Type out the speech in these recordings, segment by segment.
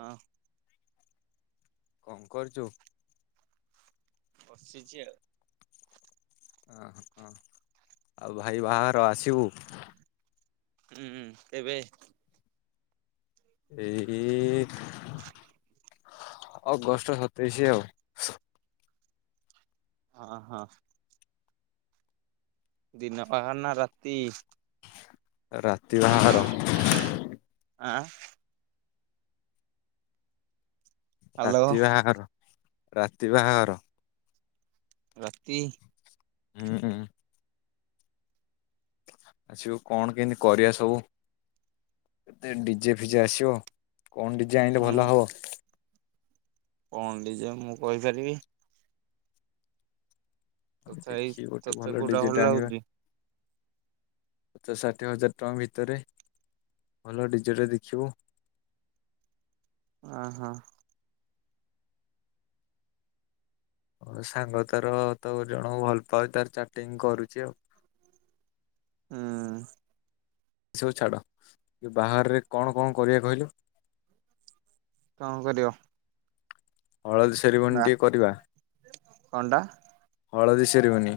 ଅଁ। କଣ କରୁଚୁ? ବସିଚି ଆଉ। ଆଉ ଭାଇ ବାହାଘର ଆସିବୁ। ଉଁ ତେବେ? ଏଇ ଅଗଷ୍ଟ ସତେଇଶ୍ ଆଉ। ଅ ହଁ। ଦିନ ବାହାଘର ନା ରାତି? ରାତି ବାହାଘର। ଆଁ। ହ୍ୟାଲୋ ରାତି ବାହାଘର ରାତି ବାହାଘର। ରାତି। ଉଁ। ଆସିବୁ କଣ କେମିତି କରିବା ସବୁ। ତେ ଡିଜେ ଫିଜେ ଆସିବ କଣ ଡିଜେ ଆଣିଲେ ହୁଁ ଭଲ ହବ? କଣ ଡିଜେ ମୁଁ କହିପାରିବି। ତଥାପି ଦେଖିକି ଗୋଟେ ତତେ ଭଲ କୋଉଟା ଡିଜେ ଟେ ଆଣିବା। ଲାଗୁଛି ପଚାସ ଷାଠିଏ ହଜାର ଟଙ୍କା ଭିତରେ ଭଲ ଡିଜେଟେ ଦେଖିବୁ। ଅହ। ସାଙ୍ଗ ତାର ତ ଜଣକୁ ଭଲ ପାଉଛି ତାର ଚାଟିଙ୍ଗ କରୁଛି ଆଉ। ହୁଁ। ସବୁ ଛାଡ ବାହରେ କଣ କଣ କରିବା କହିଲୁ? କଣ କରିବ? ହଳଦୀ ସେରିମନୀ ବା ଟିକେ କରିବା କଣଟା ହଳଦୀ ସେରିମନି।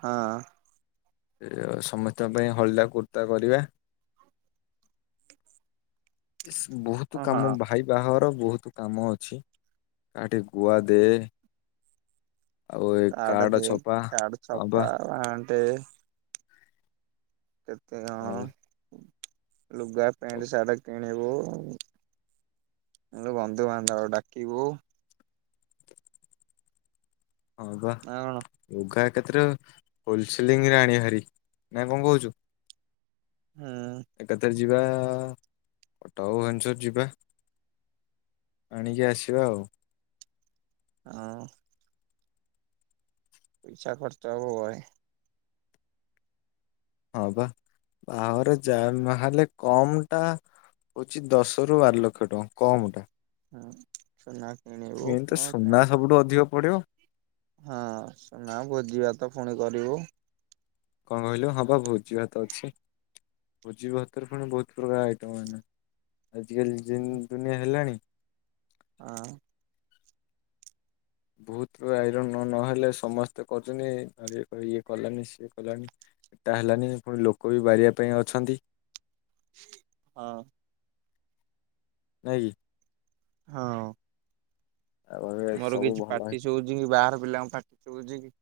ହଁ। ସମସ୍ତଙ୍କ ପାଇଁ ହଳଦା କୁର୍ତ୍ତା କରିବା। ବହୁତ ହଁ କାମ ଭାଇ ବାହର ବହୁତ କାମ ଅଛି। ଆଟେ ଗୁଆ ଦେ ଆଉ ଏ କାର୍ଡ କାଡ ଦେ ଛପା କାର୍ଡ ହଁ ବା। [unintelligible] କେତେ ହଁ ବା କଣ ଲୁଗା ପେଣ୍ଟ ସାଟ କିଣିବୁ। [unintelligible] ବନ୍ଧୁବାନ୍ଧବ ଡାକିବୁ। ହଁ ବା ନା କଣ ଯଗା କେତିରେ ହୋଲସେଲିଂ ରେ ଆଣିଆ ହାରି ନାାଇ କଣ କହୁଛୁ? ହୁଁ। ଏକାଥରେ ଯିବା କଟକ୍ ଭୁବନେଶ୍ୱର ଯିବା। ଆଣିକି ଆସିବା ଆଉ। ଆଉ ପଇସା ଖର୍ଚ ହବ୍ ବହେ। ହଁ ବା ଭାଓରେ ଯା ନହେଲେ କମ୍ ଟା ହଉଛି ଦଶ ରୁ ବାର ଲକ୍ଷ ଟଙ୍କା କମ ଟା। ହୁଁ। ସୁନା କିଣି ଏନ ତ ସୁନା ସବୁଠୁ ଅଧିକ ପଡ଼ିବ। ହଁ ସୁନା ଭୋଜି ଭାତ ଫୁଣି କରିବୁ। କଣ କହିଲୁ ହଁ ବା ଭୋଜି ଭାତ ଅଛି ଭୋଜି ଭାତରେ ପୁଣି ବହୁତ ପ୍ରକାର ଆଇଟମ୍ ହେଲା ଆଜିକାଲି ଦୁନ୍ ଦୁନିଆ ହେଲାଣି। ହଁ। ବହୁତ ଆଇରନ ନହେଲେ ସମସ୍ତେ କରୁଛନ୍ତି ନହଲେ ଇଏ କଲାନୀ ସିଏ କଲାନି। ଟା ହେଲାନି ପୁଣି ଲୋକ ବି ବାରିବା ପାଇଁ ଅଛନ୍ତି। ହଁ। ନାଇଁ କି। ହଁ। ଆଉ ମୋର ସବୁ କିଛି ଭଲ ପାାର୍ଟି ହେଇଛି ସୁଉଜୁ ବାହାର ପିଲାଙ୍କ ପାାର୍ଟି ଶୋବୁଚି କି?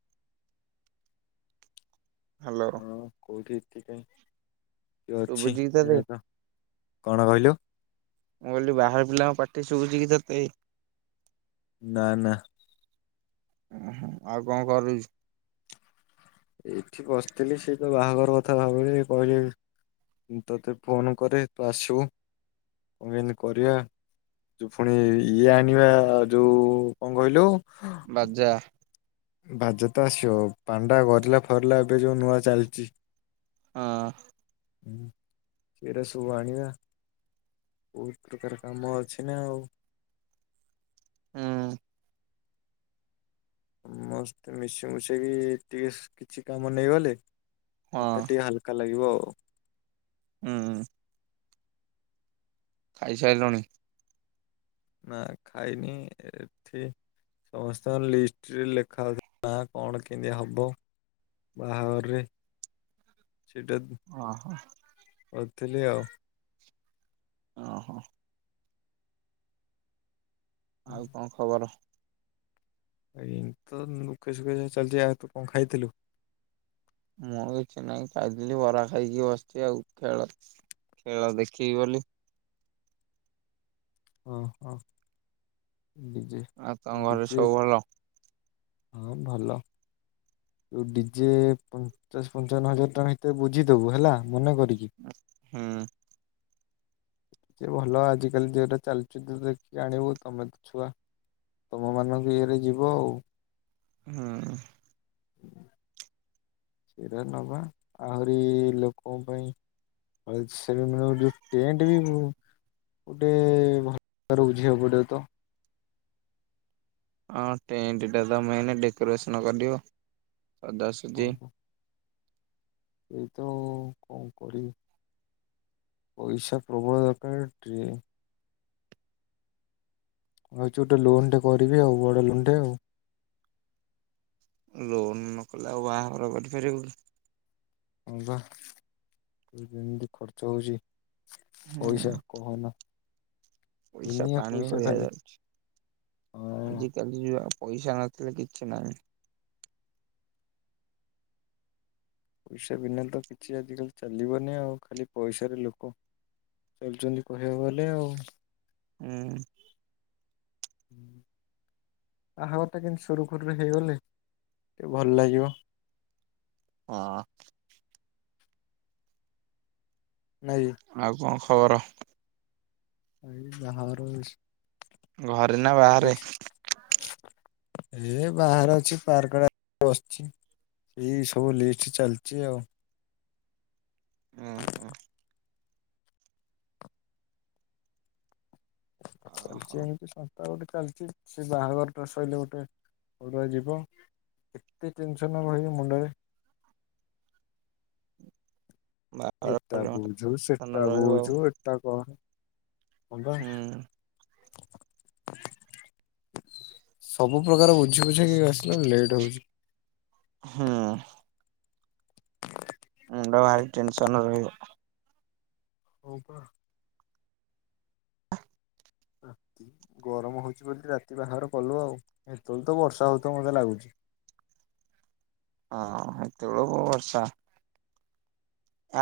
ହାଲୋ। ହଁ ଶୁଭୁଛି କି ତତେ କଣ କହିଲୁ? ମୁଁ କହିଲି ବାହାର ପିଲାଙ୍କ ପାଟି ଶୁଭୁଛି କି ତତେ? ନା ନା। ଓହୋ ଆଉ କଣ କରୁଛୁ? ଏଇଠି ବସିଥିଲି ସେ ତ ବାହାଘର କଥା ଭାବିଲି କହିଲେ ମୁଁ ତତେ ଫୋନ କରେ ତୁ ଆସିବୁ କଣ କେମତି କରିବା? ତୁ ଫୁଣି ଇଏ ଆଣିବା ଯୋଉ କଣ କହିଲୁ? ବାଜା। ବାଜା ତ ଆସିବ ପାଣ୍ଡା ଗରିଲା ଫରିଲା ଏବେ ଯୋଉ ନୂଆ ଚାଲିଛି। ହଁ। ହୁଁ ଏଇରା ସବୁ ଆଣିବା। ବହୁତ ପ୍ରକାର କାମ ଅଛି ନା ଆଉ। ହୁଁ। ମସ୍ତେ ମିଶିମୁଶାକି ଟିକେ କିଛି କାମ ନେଇଗଲେ ହଁ ମତେ ଟିକେ ହାଲ କା ଲାଗିବ ଆଉ। ହୁଁ। ଖାଇସାରିଲଣି? ନା ଖାଇନି ଏ ଏଠି ସମସ୍ତଙ୍କ ଲିଷ୍ଟରେ ଲେଖାହଉଥିଲା ନା କଣ କିନ୍ଦି ହବ? ବାହାଘରରେ ସେଟା ଓହୋ। କଥିଲି ଆଉ ଓହୋ। ଆଉ କଁ ଖବର? ଏମତି ତ ଦୁଃଖେ ସୁଖେ ଚାଲଚି। ଆଉ ତୁ କଁ ଖାଇଥିଲୁ? ମୁଁ କିଛି ନାଇଁ ଖାଇଥିଲି ବରା ଖାଇକି ବସିଚି ଆଉ ଖେଳ ଖେଳ ଦେଖିବି ବୋଲି। ଓହୋ ଡିଜେ ଆଉ ତମ ଘରେ ଡିଜେ ସବୁ ଭଲ? ହଁ ଭଲ। ତୁ ଡି ଜେ ପଞ୍ଚାଶ ପଞ୍ଚାବନ ହଜାର ଟଙ୍କା ଭିତରେ ବୁଝିଦବୁ ହେଲା ମନେ କରିକି। ହୁଁ। ଯେ ଭଲ ଆଜିକାଲି ଯୋଉଟା ଚାଲିଚି ତୁ ଦେଖିକି ଆଣିବୁ ତମ ତି ଛୁଆ। ତମମାନଙ୍କ ଇଏରେ ଯିବ ଆଉ। ହୁଁ। ଏରା ନବା ଆହୁରି ଲୋକଙ୍କ ପାଇଁ ଆଉ ସେଦିନ ଭାବୁଚି ଟେଣ୍ଟ୍ ବି ମୁଁ ଗୋଟେ ଭ ତଡ଼େ ବୁଝିବାକୁ ପଡ଼ିବ ତ। ଅଁ ଟେଣ୍ଟ୍ ଟା ତ ମେନ୍ ଡେକୋରେସନ୍ କରିିବ ଅଦାସ୍ ହଁ ତ। ଏଇ ତ ଆଉ କଁ କରିବି? ପଇସା ପ୍ରବଳ ଦରକାରେ ଟ୍ରେ ମୁଁ ଭାବୁଚି ଗୋଟେ ଲୋନ୍ ଟେ କରିବି ଆଉ ବଡ଼ ଲୋନ୍ ଟେ ଆଉ। ଲୋନ୍ ନ କଲେ ଆଉ ବାହାଘର କରିପାରିବୁ? ହଁ ପା ଏଇ ଯେମିତି ଖର୍ଚ୍ଚ ହଉଚି ପଇସା ହୁଁ କହ ନା। ପଇସା ପାଣି ଭଳିଆ ଯାଉଚି ହଁ ଆଜିିକାଲ୍ ଇଆ ପଇସା ନଥିଲେ କିଛି ନାହିଁ। ପଇସା ବିନା ତ କିଛି ଆଜିକାଲି ଚାଲିବନି ଆଉ ଖାଲି ପଇସାରେ ଲୋକ ଚାଲୁଚନ୍ତି କହିବାକୁ ଗଲେ ଆଉ। ଉଁ। ହୁଁ। ବାହାଘରଟା କେନ୍ତି ସୁରୁଖୁରୁରେ ହେଇଗଲେ ଟିକେ ଭଲ ଲାଗିବ। ହଁ। ନାଇ? ଆଉ କଁ ଖବର? ଏଇ ବାହାଘର ଇସ୍ ଘରେ ନା ବାହାରେ? ଏ ବାହାରେ ଅଛି ପାର୍କ ଆଡ଼େ ବସଚି। ଏଇ ସବୁ ଲିଷ୍ଟ ଚାଲଚି ଆଉ। ଉଁ ହୁଁ। ଚାଲଚି ଓହୋ ଏମିତି କଁ? ତା ଗୋଟେ ଚାଲିଚି ସେ ବାହାଘରଟା ସଇଲେ ଗୋଟେ ଅଡ଼ୁଆ ଯିବ। ଏତେ ଟେନସନ୍ ରହି ମୁଣ୍ଡରେ ବାହାଘର ଏଟା ବୁଝୁ ଟେନସନ ସେଟା ରହିବ ବୁଝୁ ଏଟା କର। ହଁ ବା। ଆଉ ହୁଁ ସବୁ ପ୍ରକାର ବୁଝି ବୁଝାକି ଆସିଲାରୁ ଲେଟ୍ ହଉଚି। ହୁଁ। ମୁଣ୍ଡ ଭାରି ଟେନସନ୍ ରହିବ। ହଁ ପା। ଗରମ ହଉଚି ବୋଲି ରାତି ବାହାଘର କଲୁ ଆଉ। ହେତେବେଳ କୁ ତ ବର୍ଷା ହଉଥିବ ମତେ ଲାଗୁଚି। ହଁ ହେତେବେଳେ ହବ ବର୍ଷା।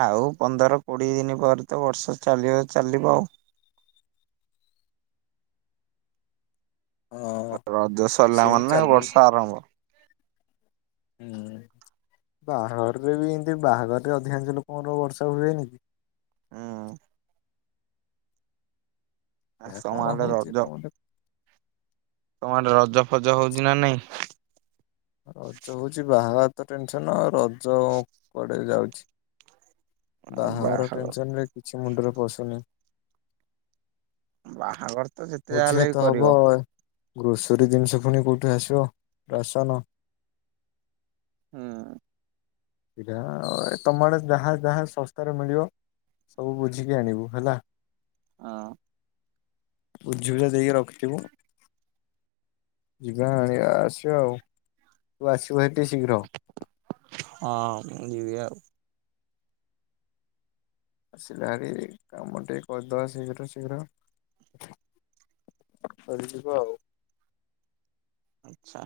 ଆଉ ପନ୍ଦର କୋଡ଼ିଏ ଦିନି ପରେ ତ ବର୍ଷା ଚାଲିବ ଚାଲିବ ଆଉ। ହଁ ରଜ ସରିଲା ସେମିତି ମାନେ ଚାଲୁ ବର୍ଷା ଆରମ୍ଭ। ହୁଁ। ବାହାଘରରେ ବି ଏମିତି ବାହାଘରରେ ଅଧିକାଂଶ ଲୋକଙ୍କର ବର୍ଷା ହୁଏନି କି। ଉଁ। ଆସ୍ ଏହା ତମ କଣ ଆଡେ ହଉଛି ରଜ କଣ ତମଆଡେ ରଜ ଫଜ ହଉଚି ନା ନାଇଁ? ରଜ ହଉଚି ବାହାଘର ତ ଟେନସନ୍ ଆଉ ରଜ କୁଆଡେ ଯାଉଚି। ବାହାଘର ଟେନସନ୍ ରେ କିଛି ମୁଣ୍ଡରେ ପଶୁନି। ବାହାଘର ତ ଯେତେ ଯାହା ହେଲେ ବି ଭୋଜିଭାତ କରିବ ହବ, ଗ୍ରୋସରୀ ଜିନିଷ ଫୁଣି କୋଉଠୁ ଆସିବ ରାସନ। ହୁଁ। ସେଇଟା ତମ ଆଡେ ଯାହା ଯାହା ଶସ୍ତାରେ ମିଳିବ। ସବୁ ବୁଝିକି ଆଣିବୁ ହେଲା। ହଁ। ବୁଝିବୁଝା ଦେଇକି ରଖିଥିବୁ। ଯିବା ଆଣିବା ଆସିବା ଆଉ। ତୁ ଆସିବୁ ଭାରି ଟିକେ ଶୀଘ୍ର। ହଁ ମୁଁ ଯିବି ଆଉ। ଆସିଲେ ଭାରି କାମ ଟିକେ କରିଦବା ଶୀଘ୍ର ଶୀଘ୍ର। ସରିଯିବ ଆଉ। ଆଚ୍ଛା।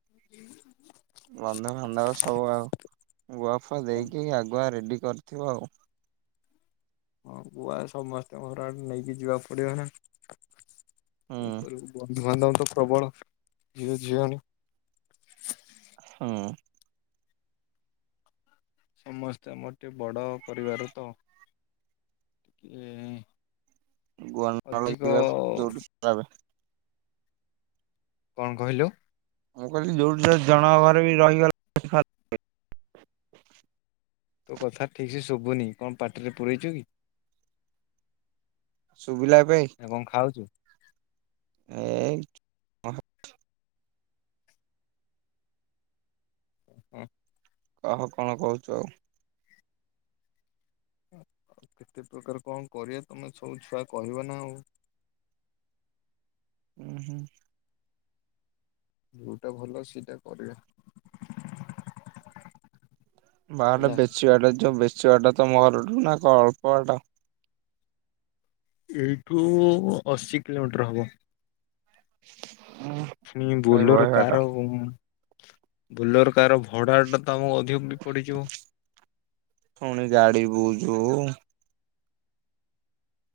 [inaudible] ବନ୍ଧୁବାନ୍ଧବ ସବୁ ଆଉ ଗୁଆଫୁଆ କଣ ଦେଇକି ଆଗୁଆ ରେଡି କରିଥିବ ଆଉ। ହଁ ଗୁଆ ସମସ୍ତଙ୍କ ଘର ଆଡେ ନେଇକି ଯିବାକୁ ପଡିବ ନା। କଣ ହୁଁ କରିବୁ। ବନ୍ଧୁବାନ୍ଧବ ତ ପ୍ରବଳ, ଝିଅ ଝିଆଣି। ହୁଁ। ସମସ୍ତେ ଆମର ଟିକେ ବଡ଼ ପରିବାର ତ। କିଏ ଗୁଆ ଅଧିକ [unintelligible] କଣ କହିଲୁ? ମୁଁ କହିଲି ଯୋଉଠି ଯଦି ଜଣଙ୍କ ଘରେ ବି ରହିଗଲା ତୋ କଥା ଠିକ୍ ସେ ଶୁଭୁନି। କଣ ପାଟିରେ ପୁରେଇଚୁ କି? ଶୁଭିଲା ଏବେ? ନା କଣ ଖାଉଚୁ? ଏଇ ଉଁ। କହ କଣ କହୁଚୁ ଆଉ? କେତେ ପ୍ରକାର କଣ କରିବା ତମେ ସବୁ ଛୁଆ କହିବ ନା ଆଉ। ଉଁ ହୁଁ। ଯୋଉଟା ଭଲ ସେଇଟା କରିବା। ବାହାଘର ହେଲା ଟା ବେଶୀ ବାଟ ଯଉ ବେଶୀ ବାଟା ତମ ଘରଠୁ ନା ଅଳ୍ପ ବାଟ? ଏଇଠୁ ଅଶୀ କିଲୋମିଟର ହବ। ଉଁ। ପୁଣି ଏଇ ସେଇ ବହେ ବୋଲର ବାଟ। କାର ବୋଲୋର କାର ଭଡ଼ାଟା ତ ଆମକୁ ଅଧିକ ବି ପଡ଼ିଯିବ। ପୁଣି ଗାଡି ବୁଝୁ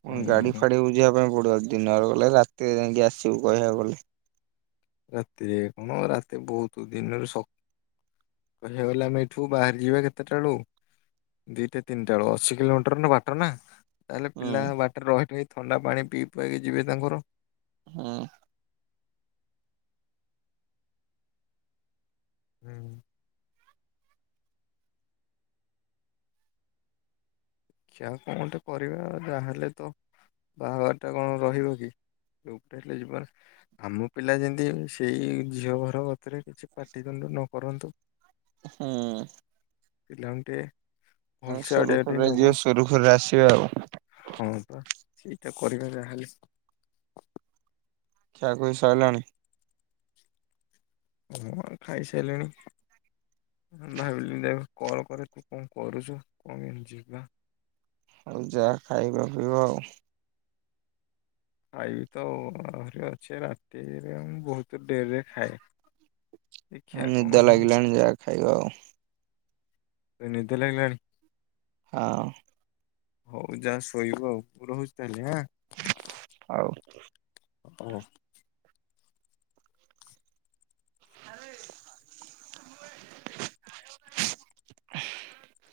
ପୁଣି ଗାଡି ଉଁ ଫାଡି ବୁଝିବା ପାଇଁ ପଡିବ ଦିନରେ ଗଲେ ରାତିରେ ଯାଇକି ଆସିବୁ କହିବାକୁ ଗଲେ। ରାତିରେ କଣ ରାତି ବହୁତ ଦିନରେ ଶକ୍ କହିବାକୁ ଗଲେ ଆମେ ଏଠୁ ବାହାରି ଯିବା କେତେଟା ବେଳୁ? ଦିଟା ତିନିଟା ବେଳୁ। ଅଶୀ କିଲୋମିଟର ନା ବାଟ ନା। ତାହେଲେ ହୁଁ ପିଲା ବାଟରେ ରହି ରହି ଥଣ୍ଡା ପାଣି ପିଇ ପୁଆଇକି ଯିବେ ତାଙ୍କର। ହଁ। ହୁଁ ଦେକ୍ଷା କଣ ଗଟେ କରିବା ଯାହାହେଲେ ତ ବାହାଘର ଟା କଣ ରହିବ କି [inaudible] ହେଲେ ଯିବା। ଆମ ପିଲା ଯେମିତି ସେଇ ଝିଅ ଘର କତିରେ କିଛି ପାଟିତୁଣ୍ଡୁ ନ କରନ୍ତୁ। [inaudible] ହୁଁ। ପିଲାଙ୍କୁ ଟେ ହଁ ସୁରୁଖରୁରେ ଯିବ ସୁରୁଖୁରୁରେ ଆସିବେ ଆଉ। ହଁ ପା ସେଇଟା କରିବା ଯାହାଲେ। ଖିଆ ଖୁଇ ସଇଲାଣି ହଁ ଖାଇସାଇଲିଣି। ଭାବିଲି ଦେ କଲ୍ କରେ ତୁ କଣ କରୁଚୁ କଣ କେମିତି ଯିବା? ହଉ ଯା ଖାଇବା ପିଇବ ଆଉ। ଖାଇବି ତ ଆହୁରି ଅଛେ ରାତିରେ ମୁଁ ବହୁତ ଡେରି ରେ ଖାଏ। ହଁ ଦେଖିବା କଣ ନିଦ ହଉ ଲାଗିଲାଣି ଯାହା ଖାଇବା ଆଉ। ବେ ନିଦ ଲାଗିଲାଣି। ହଁ। ହଉ ଯା ଶୋଇବ ଆଉ ମୁଁ ରହୁଚି ତାହେଲେ ଆଁ। ହଉ। ହ। ଆରେ [inaudible]